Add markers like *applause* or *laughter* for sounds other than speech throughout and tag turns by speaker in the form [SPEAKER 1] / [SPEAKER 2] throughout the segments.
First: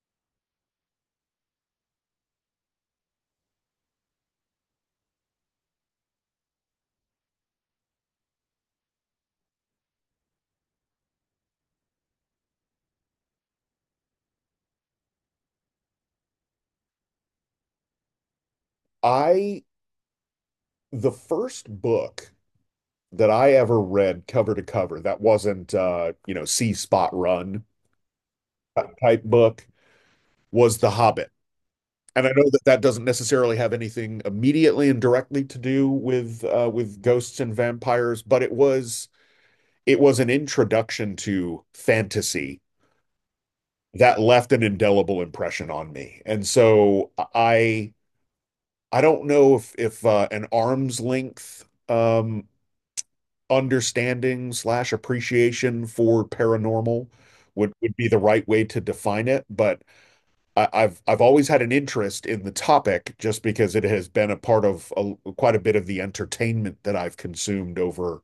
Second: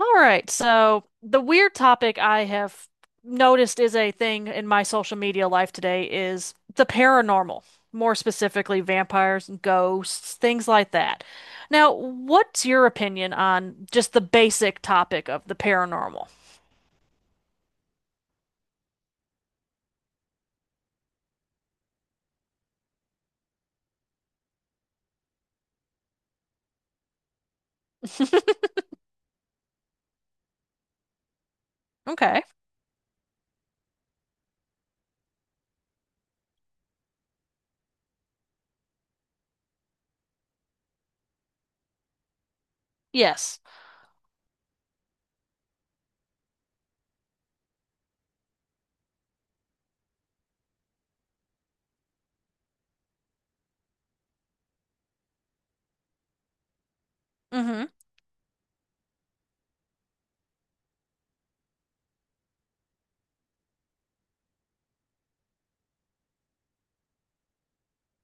[SPEAKER 1] All right, so the weird topic I have noticed is a thing in my social media life today is the paranormal, more specifically vampires and ghosts, things like that. Now, what's your opinion on just the basic topic of the paranormal?
[SPEAKER 2] I the first book that I ever read cover to cover that wasn't see spot run
[SPEAKER 1] *laughs*
[SPEAKER 2] type book was The Hobbit. And I
[SPEAKER 1] Okay.
[SPEAKER 2] know that that doesn't necessarily have anything immediately and directly to do with ghosts and vampires, but it was an introduction to fantasy
[SPEAKER 1] Yes.
[SPEAKER 2] that left an indelible impression on me. And so I don't know if an arm's length understanding slash appreciation for paranormal would,
[SPEAKER 1] Mm-hmm.
[SPEAKER 2] would be the right way to define it. But I've always had an interest in the topic just because it has been a part of quite a bit of the entertainment that I've consumed over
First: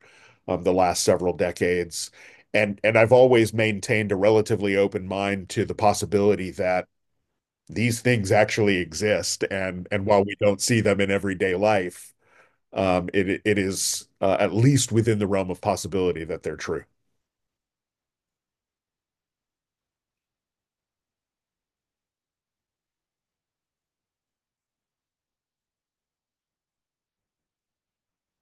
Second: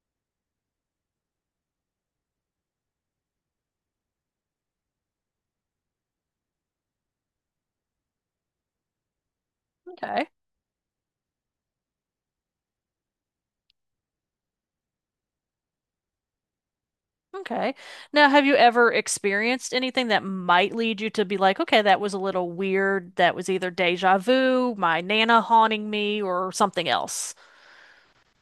[SPEAKER 2] the last several decades. And I've always maintained a relatively open mind to the possibility that these things actually exist. And while
[SPEAKER 1] Okay.
[SPEAKER 2] we don't see them in everyday life, it is at least within the realm of possibility that they're true.
[SPEAKER 1] Okay. Now, have you ever experienced anything that might lead you to be like, okay, that was a little weird. That was either deja vu, my Nana haunting me, or something else?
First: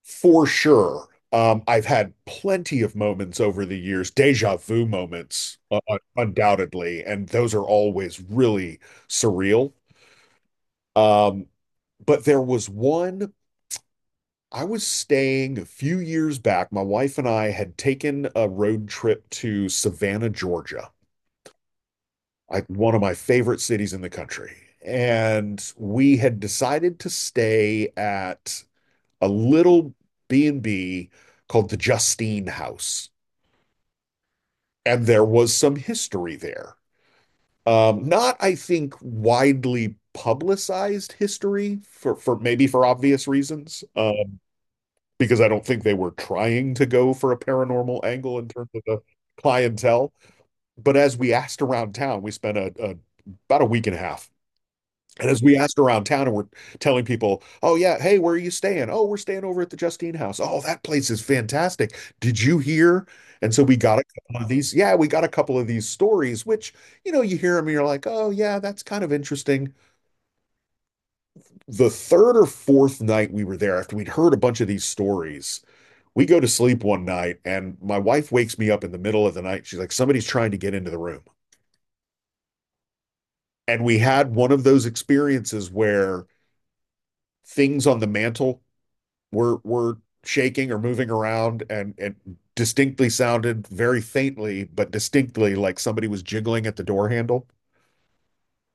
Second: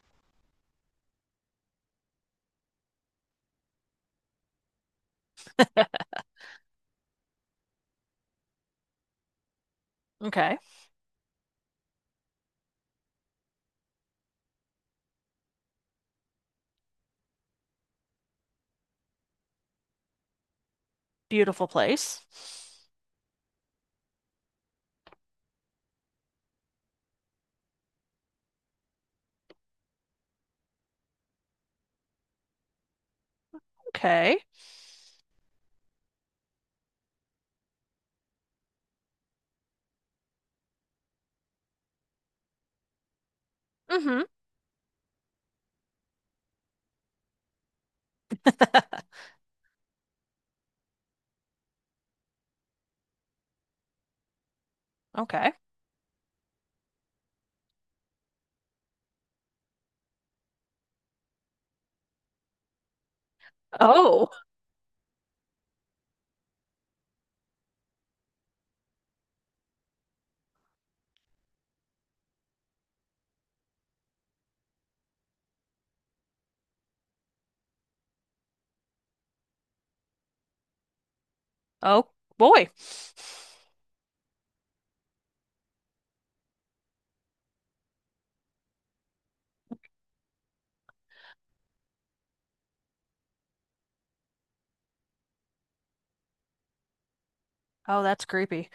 [SPEAKER 2] For sure. I've had plenty of moments over the years, déjà vu moments, undoubtedly, and those are always really surreal.
[SPEAKER 1] Okay.
[SPEAKER 2] Um, But there was I was staying a few years back. My wife and I had taken a road trip to Savannah, Georgia,
[SPEAKER 1] Beautiful place.
[SPEAKER 2] like one of my favorite cities in the country. And we had decided to stay at a little B&B called the Justine House.
[SPEAKER 1] Okay.
[SPEAKER 2] And there was some history there. Not, I think, widely publicized history for maybe for obvious reasons,
[SPEAKER 1] Mm-hmm.
[SPEAKER 2] because I don't think they were trying to go for a paranormal angle in terms of the
[SPEAKER 1] *laughs*
[SPEAKER 2] clientele. But as we asked around town, we spent a about a week and a half. And as
[SPEAKER 1] Okay.
[SPEAKER 2] we asked around town and we're telling people, oh, yeah, hey, where are you staying? Oh, we're staying over at the Justine House. Oh, that place is fantastic. Did you hear? And so we got a
[SPEAKER 1] Oh.
[SPEAKER 2] couple of these. Yeah, we got a couple of these stories, which, you know, you hear them and you're like, oh, yeah, that's kind of interesting. The third or fourth night we were there, after we'd heard a bunch of these stories, we go to sleep one night and my wife wakes me up in the middle of the night. She's like, somebody's trying to get into the room.
[SPEAKER 1] Oh boy.
[SPEAKER 2] And we had one of those experiences where things on the mantle were shaking or moving around, and it distinctly sounded very faintly, but distinctly, like somebody was jiggling at the door handle.
[SPEAKER 1] Oh, that's creepy.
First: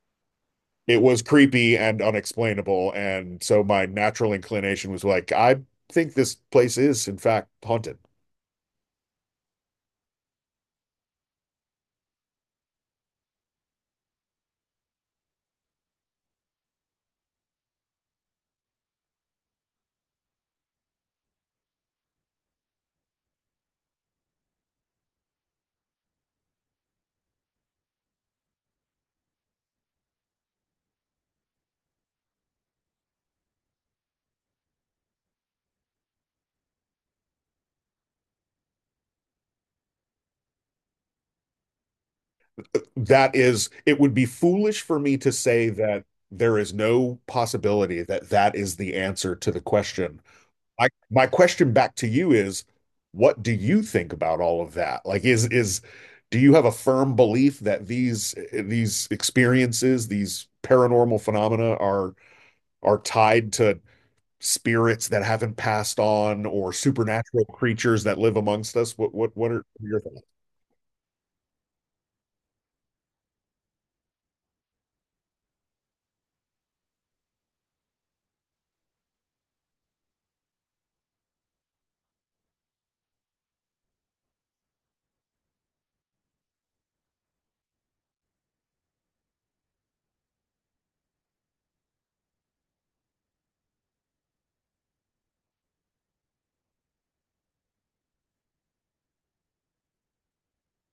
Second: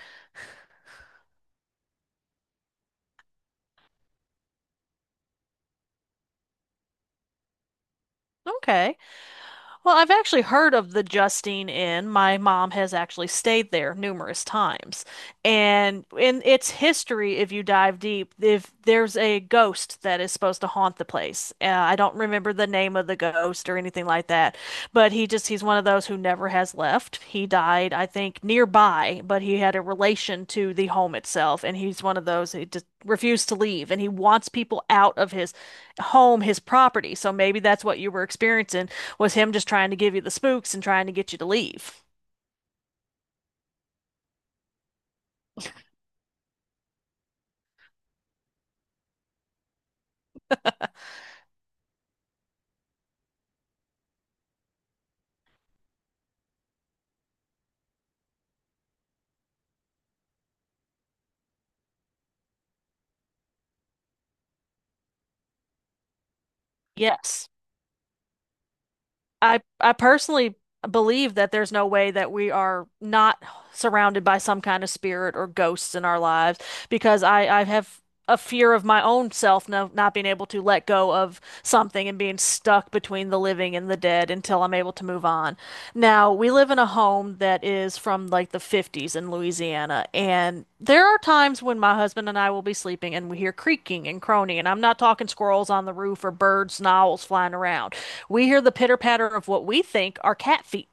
[SPEAKER 2] It was creepy and unexplainable. And so my natural inclination was like, I think this place is, in fact, haunted.
[SPEAKER 1] Okay. Well, I've actually heard of the Justine Inn. My mom has actually stayed there numerous times. And in its history, if you dive deep, if there's a ghost that is supposed to haunt the place. I don't remember the name of the ghost or anything like that, but he's one of those who never has left. He died, I think, nearby, but he had a relation to the home itself, and he's one of those who just refused to leave, and he wants people out of his home, his property. So maybe that's what you were experiencing was him just trying to give you the spooks and trying to get you to leave.
[SPEAKER 2] That is, it would be foolish for me to say that there is no possibility that that is the answer to the question. My question back to you is, what do you think about all of that? Like, is do you have a firm belief that these experiences, these paranormal phenomena are tied to spirits that haven't passed on or supernatural
[SPEAKER 1] Yes.
[SPEAKER 2] creatures that live amongst us? What
[SPEAKER 1] I
[SPEAKER 2] are
[SPEAKER 1] I
[SPEAKER 2] your thoughts?
[SPEAKER 1] personally believe that there's no way that we are not surrounded by some kind of spirit or ghosts in our lives because I have a fear of my own self, no, not being able to let go of something and being stuck between the living and the dead until I'm able to move on. Now, we live in a home that is from like the 50s in Louisiana, and there are times when my husband and I will be sleeping and we hear creaking and croning, and I'm not talking squirrels on the roof or birds and owls flying around. We hear the pitter patter of what we think are cat feet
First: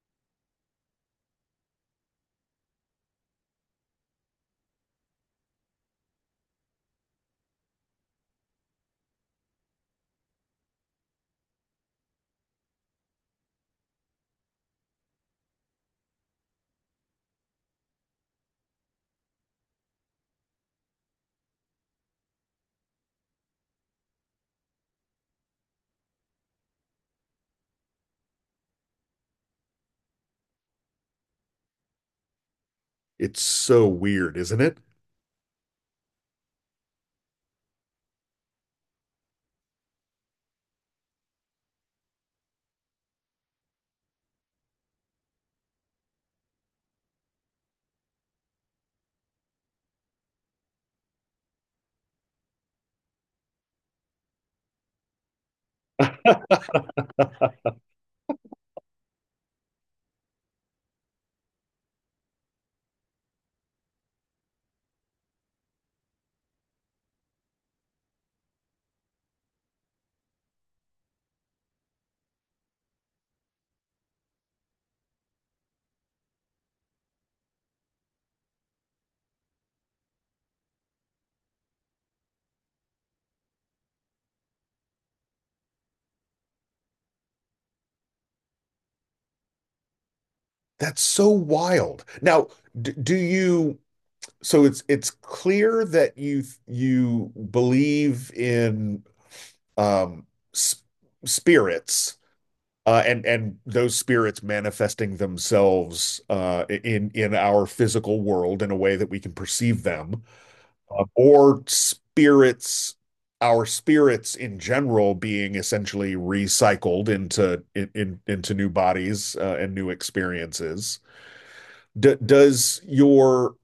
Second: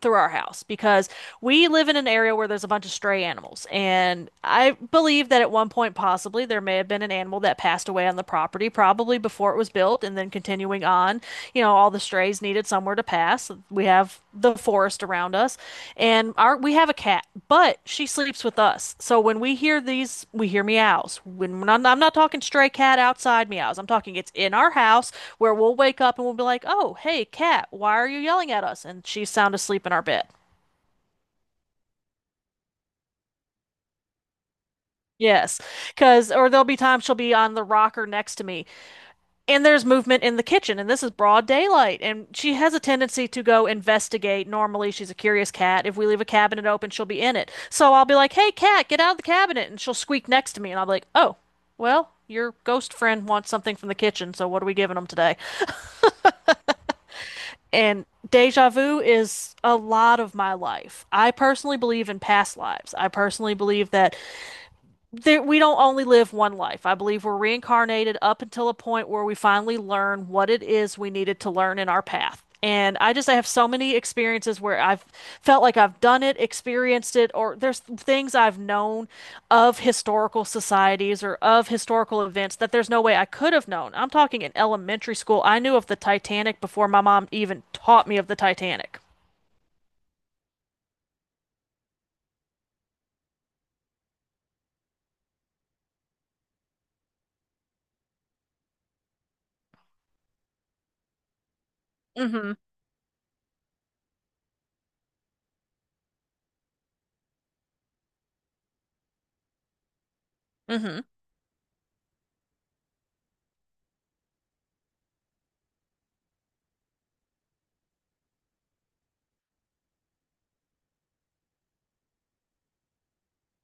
[SPEAKER 1] through our house because we live in an area where there's a bunch of stray animals. And I believe that at one point, possibly, there may have been an animal that passed away on the property, probably before it was built. And then continuing on, all the strays needed somewhere to pass. We have the forest around us, and our we have a cat, but she sleeps with us. So when we hear these, we hear meows when, when I'm not talking stray cat outside meows. I'm talking it's in our house, where we'll wake up and we'll be like, oh, hey cat, why are you yelling at us? And she's sound asleep in our bed.
[SPEAKER 2] It's so weird, isn't it?
[SPEAKER 1] Yes, because, or there'll be times she'll be on the rocker next to me. And there's movement in the kitchen, and this is broad daylight. And she has a tendency to go investigate. Normally, she's a curious cat. If we leave a cabinet open, she'll be in it. So I'll be like, hey, cat, get out of the cabinet. And she'll squeak next to me. And I'll be like, oh, well, your ghost friend wants something from the kitchen. So what are we giving them today? And deja vu is a lot of my life. I personally believe in past lives. I personally believe that there, we don't only live one life. I believe we're reincarnated up until a point where we finally learn what it is we needed to learn in our path. And I have so many experiences where I've felt like I've done it, experienced it, or there's things I've known of historical societies or of historical events that there's no way I could have known. I'm talking in elementary school. I knew of the Titanic before my mom even taught me of the Titanic.
[SPEAKER 2] That's so wild. Now, d do you so it's clear that you believe in um, s- spirits
[SPEAKER 1] Mm-hmm.
[SPEAKER 2] and those spirits manifesting themselves in our physical world in a way that we can perceive them,
[SPEAKER 1] Hmm.
[SPEAKER 2] or spirits, our spirits in general being essentially recycled into in into new bodies and new experiences. D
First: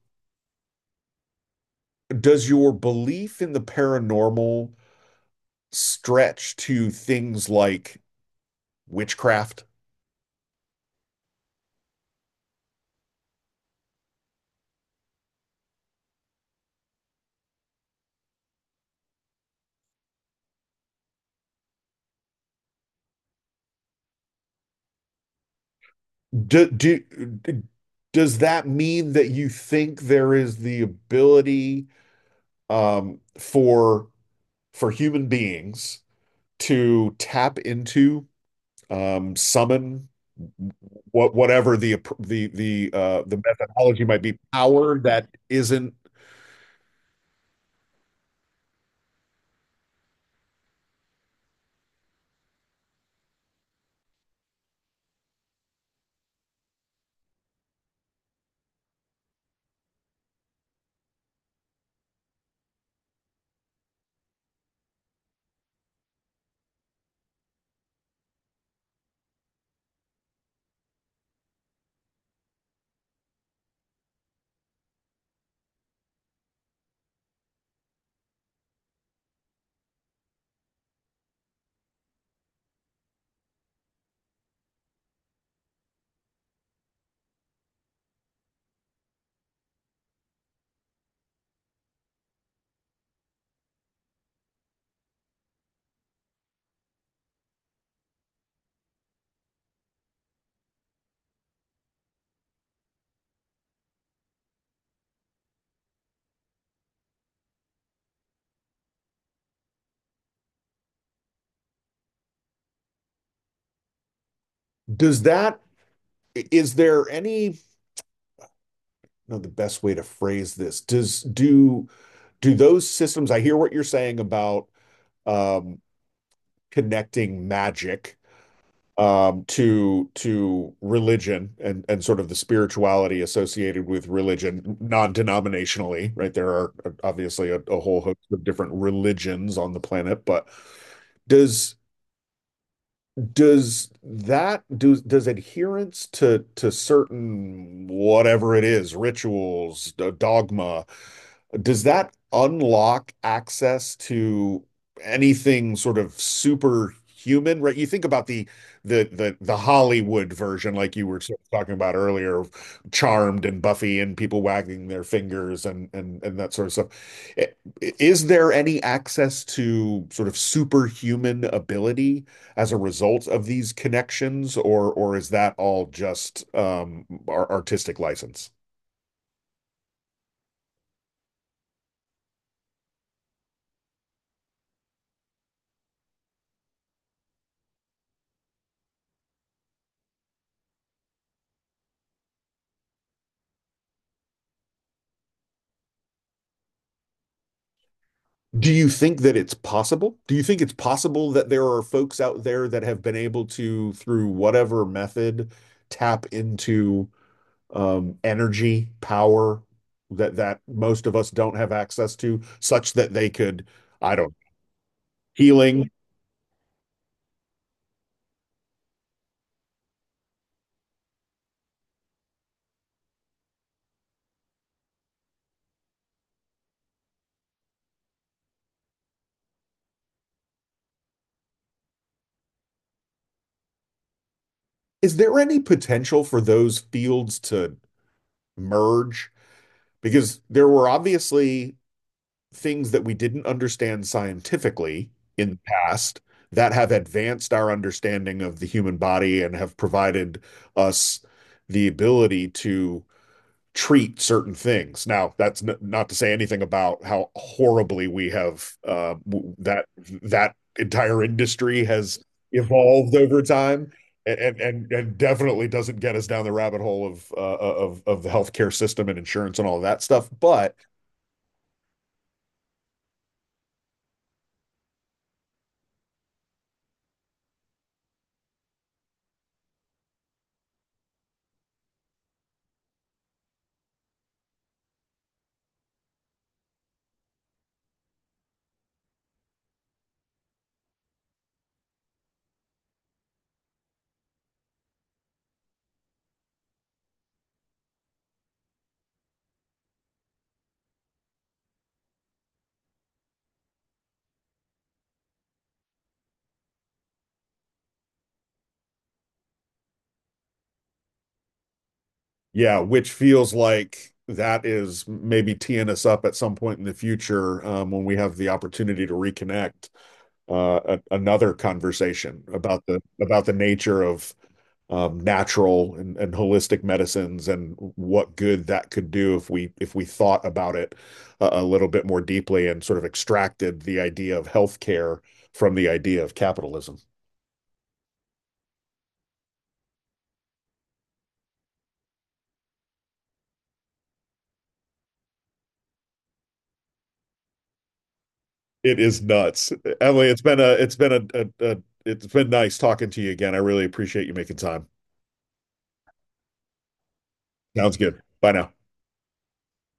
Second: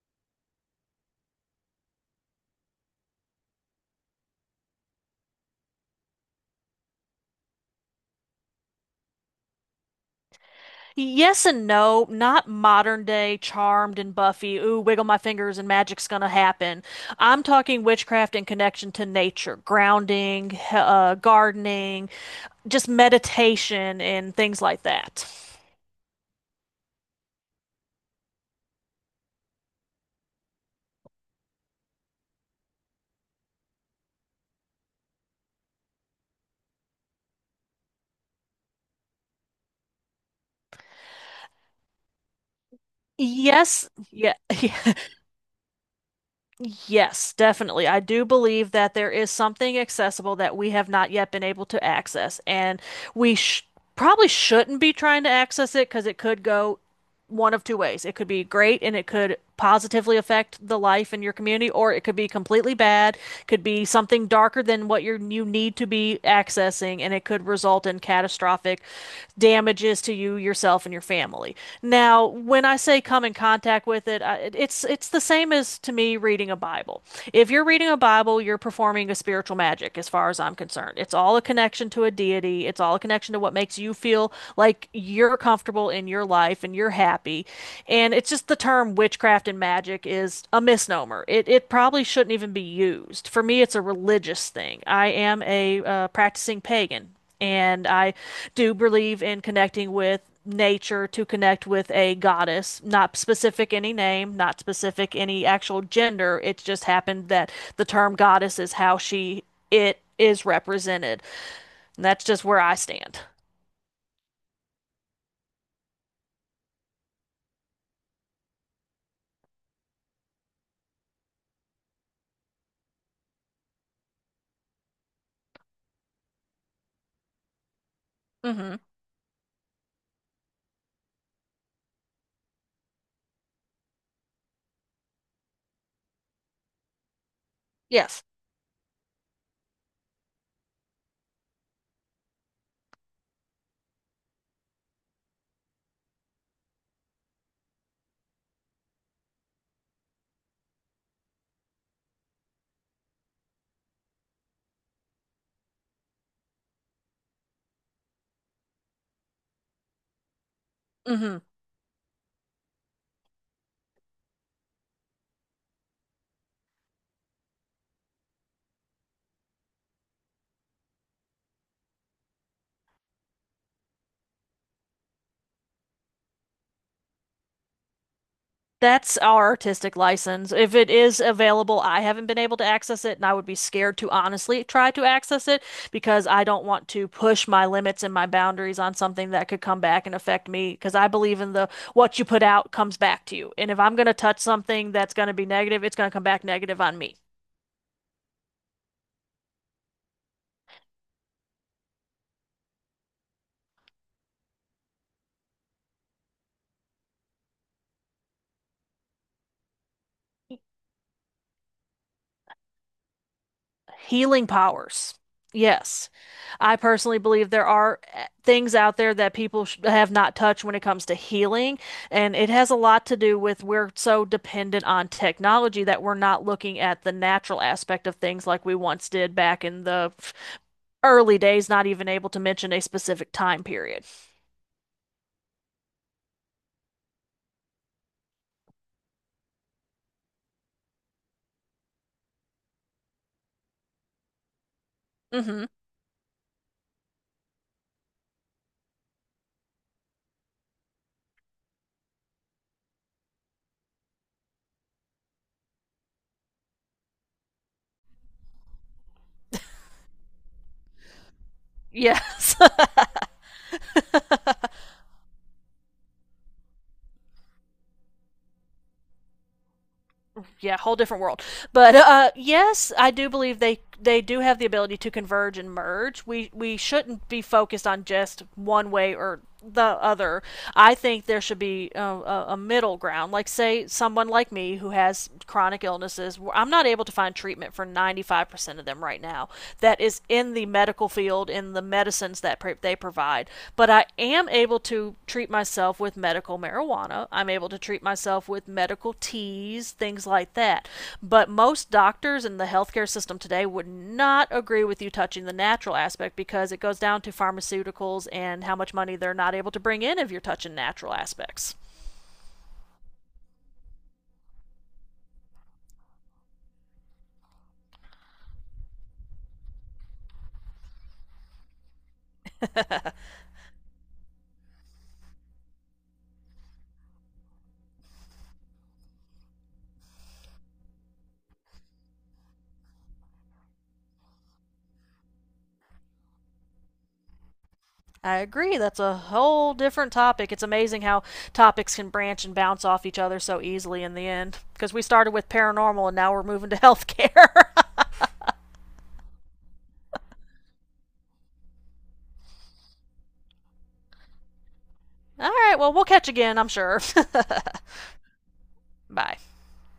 [SPEAKER 2] does your belief in the paranormal stretch to things like witchcraft?
[SPEAKER 1] Yes and no, not modern day Charmed and Buffy. Ooh, wiggle my fingers and magic's gonna happen. I'm talking witchcraft in connection to nature, grounding, gardening, just meditation and things like that.
[SPEAKER 2] Do, do, does that mean that you think there is the ability um, for for human beings to tap into summon whatever the
[SPEAKER 1] Yes,
[SPEAKER 2] methodology might
[SPEAKER 1] yeah,
[SPEAKER 2] be,
[SPEAKER 1] *laughs*
[SPEAKER 2] power that isn't.
[SPEAKER 1] yes, definitely. I do believe that there is something accessible that we have not yet been able to access, and we sh probably shouldn't be trying to access it because it could go one of two ways. It could be great and it could positively affect the life in your community, or it could be completely bad, could be something darker than what you need to be accessing, and it could result in catastrophic damages to you, yourself, and your family. Now, when I say come in contact with it, it's the same as to me reading a Bible. If you're reading a Bible, you're performing a spiritual magic, as far as I'm concerned. It's all a connection to a deity. It's all a connection to what makes you feel like you're comfortable in your life and you're happy. And it's just the term witchcraft and magic is a misnomer. It probably shouldn't even be used. For me, it's a religious thing. I am a practicing pagan, and I do believe in connecting with nature to connect with a goddess, not specific any name, not specific any actual gender. It just happened that the term goddess is how she it is represented. And that's just where I stand.
[SPEAKER 2] Does that, is there any, no, the best way to phrase this, does do those systems, I hear what you're saying about um, connecting magic
[SPEAKER 1] Hmm.
[SPEAKER 2] to religion and sort of the spirituality associated with religion non-denominationally, right? There are obviously a whole
[SPEAKER 1] Yes.
[SPEAKER 2] host of different religions on the planet, but does does that, do does adherence to certain whatever it is, rituals, dogma, does that unlock access to anything sort of superhuman? Right? You think about the Hollywood version, like you were
[SPEAKER 1] Hmm.
[SPEAKER 2] sort of talking about earlier, of Charmed and Buffy and people wagging their fingers, and that sort of stuff. I- Is there any access to sort of superhuman ability as a result of these connections, or is that all just our artistic license?
[SPEAKER 1] That's our artistic license. If it is available, I haven't been able to access it, and I would be scared to honestly try to access it because I don't want to push my limits and my boundaries on something that could come back and affect me. Because I believe in the what you put out comes back to you. And if I'm going to touch something that's going to be negative, it's going to come back negative on me.
[SPEAKER 2] Do you think that it's possible? Do you think it's possible that there are folks out there that have been able to, through whatever method, tap into energy, power that that most of us don't have access to, such that they could, I don't know,
[SPEAKER 1] Healing powers.
[SPEAKER 2] healing.
[SPEAKER 1] Yes. I personally believe there are things out there that people sh have not touched when it comes to healing, and it has a lot to do with we're so dependent on technology that we're not looking at the natural aspect of things like we once did back in the early days, not even able to mention a specific time period.
[SPEAKER 2] Is there any potential for those fields to merge? Because there were obviously things that we didn't understand scientifically in the
[SPEAKER 1] Hmm.
[SPEAKER 2] past that have advanced our understanding of the human body and have provided us the ability to treat certain things. Now, that's n not to say anything about how horribly we have that that entire industry has
[SPEAKER 1] Yes. *laughs*
[SPEAKER 2] evolved over time. And definitely doesn't get us down the rabbit hole of of the healthcare system and insurance and all of that stuff. But
[SPEAKER 1] Yeah, whole different world. But yes, I do believe they do have the ability to converge and merge. We shouldn't be focused on just one way or the other. I think there should be a middle ground. Like say someone like me who has chronic illnesses, I'm not able to find treatment for 95% of them right now. That is in the medical field in the medicines that they provide. But I am able to treat myself with medical marijuana. I'm able to treat myself with medical teas, things like that. But most doctors in the healthcare system today would not agree with you touching the natural aspect because it goes down to pharmaceuticals and how much money they're not able to bring in if you're touching natural aspects.
[SPEAKER 2] yeah, which feels like that is maybe teeing us up at some point in the future when we have the opportunity to reconnect another conversation about the nature of natural and holistic medicines and what good that could do if we thought about it a little bit more deeply and sort of extracted the idea of healthcare from the idea of capitalism.
[SPEAKER 1] I agree. That's a whole different topic. It's amazing how topics can branch and bounce off each other so easily in the end. Because we started with paranormal and now we're moving to healthcare. *laughs*
[SPEAKER 2] It is nuts. Emily, it's been a it's been nice talking to you again. I really appreciate you making time.
[SPEAKER 1] All right, well, we'll catch again, I'm sure.
[SPEAKER 2] Sounds good. Bye now.
[SPEAKER 1] *laughs* Bye.